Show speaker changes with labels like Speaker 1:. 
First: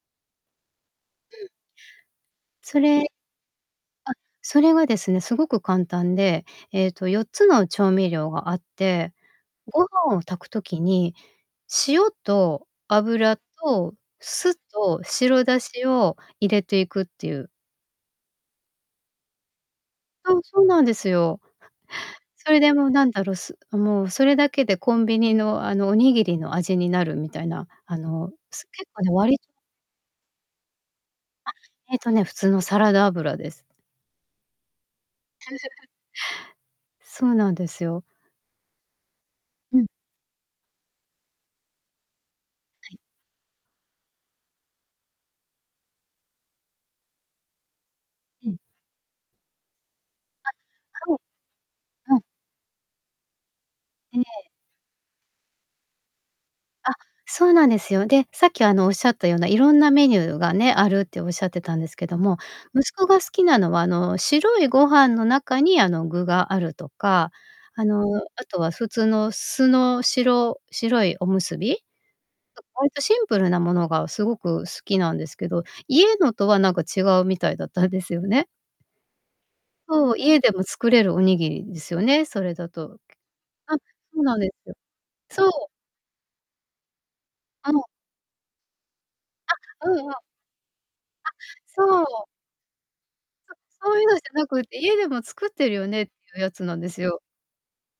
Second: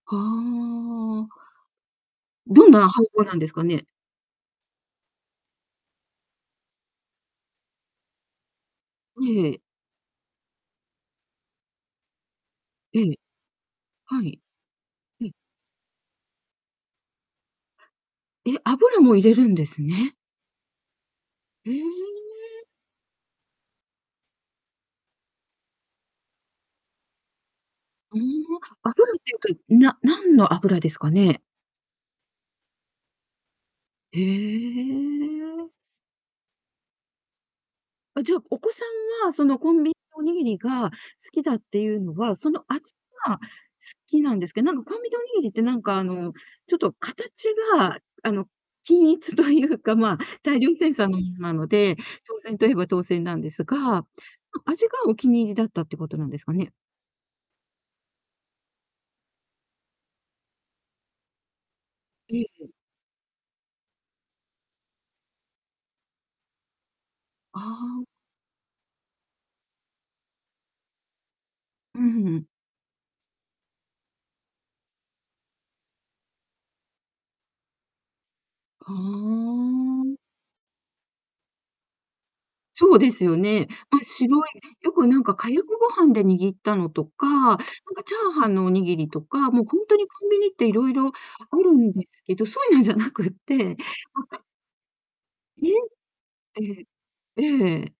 Speaker 1: はあ。どん
Speaker 2: そ
Speaker 1: なは
Speaker 2: れあっ、
Speaker 1: おほうなんですかね？
Speaker 2: それはですね、凄く簡単で、ええと4つの調味料があって、
Speaker 1: ねえ。
Speaker 2: ご飯を炊く時に、塩と
Speaker 1: ええ。
Speaker 2: 油と
Speaker 1: はい。
Speaker 2: 酢と
Speaker 1: ええ。
Speaker 2: 白だしを入れていくっていう。
Speaker 1: え、油も入れるんですね。
Speaker 2: うん、そうなんですよ。
Speaker 1: え
Speaker 2: それ
Speaker 1: え。
Speaker 2: でもうなんだろう、すもうそれだけでコンビニの、あの、おにぎりの味になるみたいな、あ
Speaker 1: うーん、
Speaker 2: のす結
Speaker 1: 油
Speaker 2: 構
Speaker 1: って
Speaker 2: 割と
Speaker 1: いうと、な何の油ですかね？
Speaker 2: あ、えとね、普通のサラダ油です。
Speaker 1: へえ。
Speaker 2: そうなんですよ。
Speaker 1: あ、じゃあ、お子さんはそのコ
Speaker 2: う
Speaker 1: ン
Speaker 2: ん。
Speaker 1: ビのおにぎりが好きだっていうのは、その味
Speaker 2: はい。
Speaker 1: が好きなんですけど、なんかコンビニのおにぎりってなんかあのちょっと形があの、
Speaker 2: うん。
Speaker 1: 均一というか、ま
Speaker 2: あ、
Speaker 1: 大量生産
Speaker 2: 多分。
Speaker 1: のものなので、
Speaker 2: うん。
Speaker 1: 当然と言えば当然なんですが、あ
Speaker 2: ええ。
Speaker 1: 味がお気に入りだったっていうことなんですかね？
Speaker 2: あ、そうなんですよ。で、さっきあの仰ったような色んなメニューがね、あるって仰ってたんですけども、
Speaker 1: ええ、ええ。
Speaker 2: 息子が好きなのは、あの、白いご飯の中に、あの、具があるとか、
Speaker 1: あ
Speaker 2: あの、
Speaker 1: あ。
Speaker 2: あとは普通の酢の白白いおむすび？
Speaker 1: うんうん。
Speaker 2: 割とシンプルなものが凄く好きなんですけど、家のとは何か違うみたいだったんですよね。
Speaker 1: ふー
Speaker 2: そ
Speaker 1: ん。
Speaker 2: う、家でも作れるおにぎりですよね、それだ
Speaker 1: そ
Speaker 2: と。
Speaker 1: うですよね。
Speaker 2: あ、
Speaker 1: ま、
Speaker 2: そうな
Speaker 1: 白
Speaker 2: ん
Speaker 1: い
Speaker 2: ですよ。
Speaker 1: よくなんか
Speaker 2: そ
Speaker 1: かやく
Speaker 2: う。
Speaker 1: ご飯で握ったのとか、なんか
Speaker 2: あの
Speaker 1: チャーハンのおにぎりとか、もうほん
Speaker 2: あ、う
Speaker 1: と
Speaker 2: ん
Speaker 1: に
Speaker 2: うん。
Speaker 1: コンビニって色々
Speaker 2: あ、
Speaker 1: あるん
Speaker 2: そ
Speaker 1: です
Speaker 2: う。
Speaker 1: けど、そういうのじゃなくっ
Speaker 2: あ、
Speaker 1: て。
Speaker 2: そういうのじゃな って、家でも作っ
Speaker 1: え、
Speaker 2: てるよねっていうやつ
Speaker 1: え
Speaker 2: なん
Speaker 1: え、
Speaker 2: ですよ。
Speaker 1: ええ。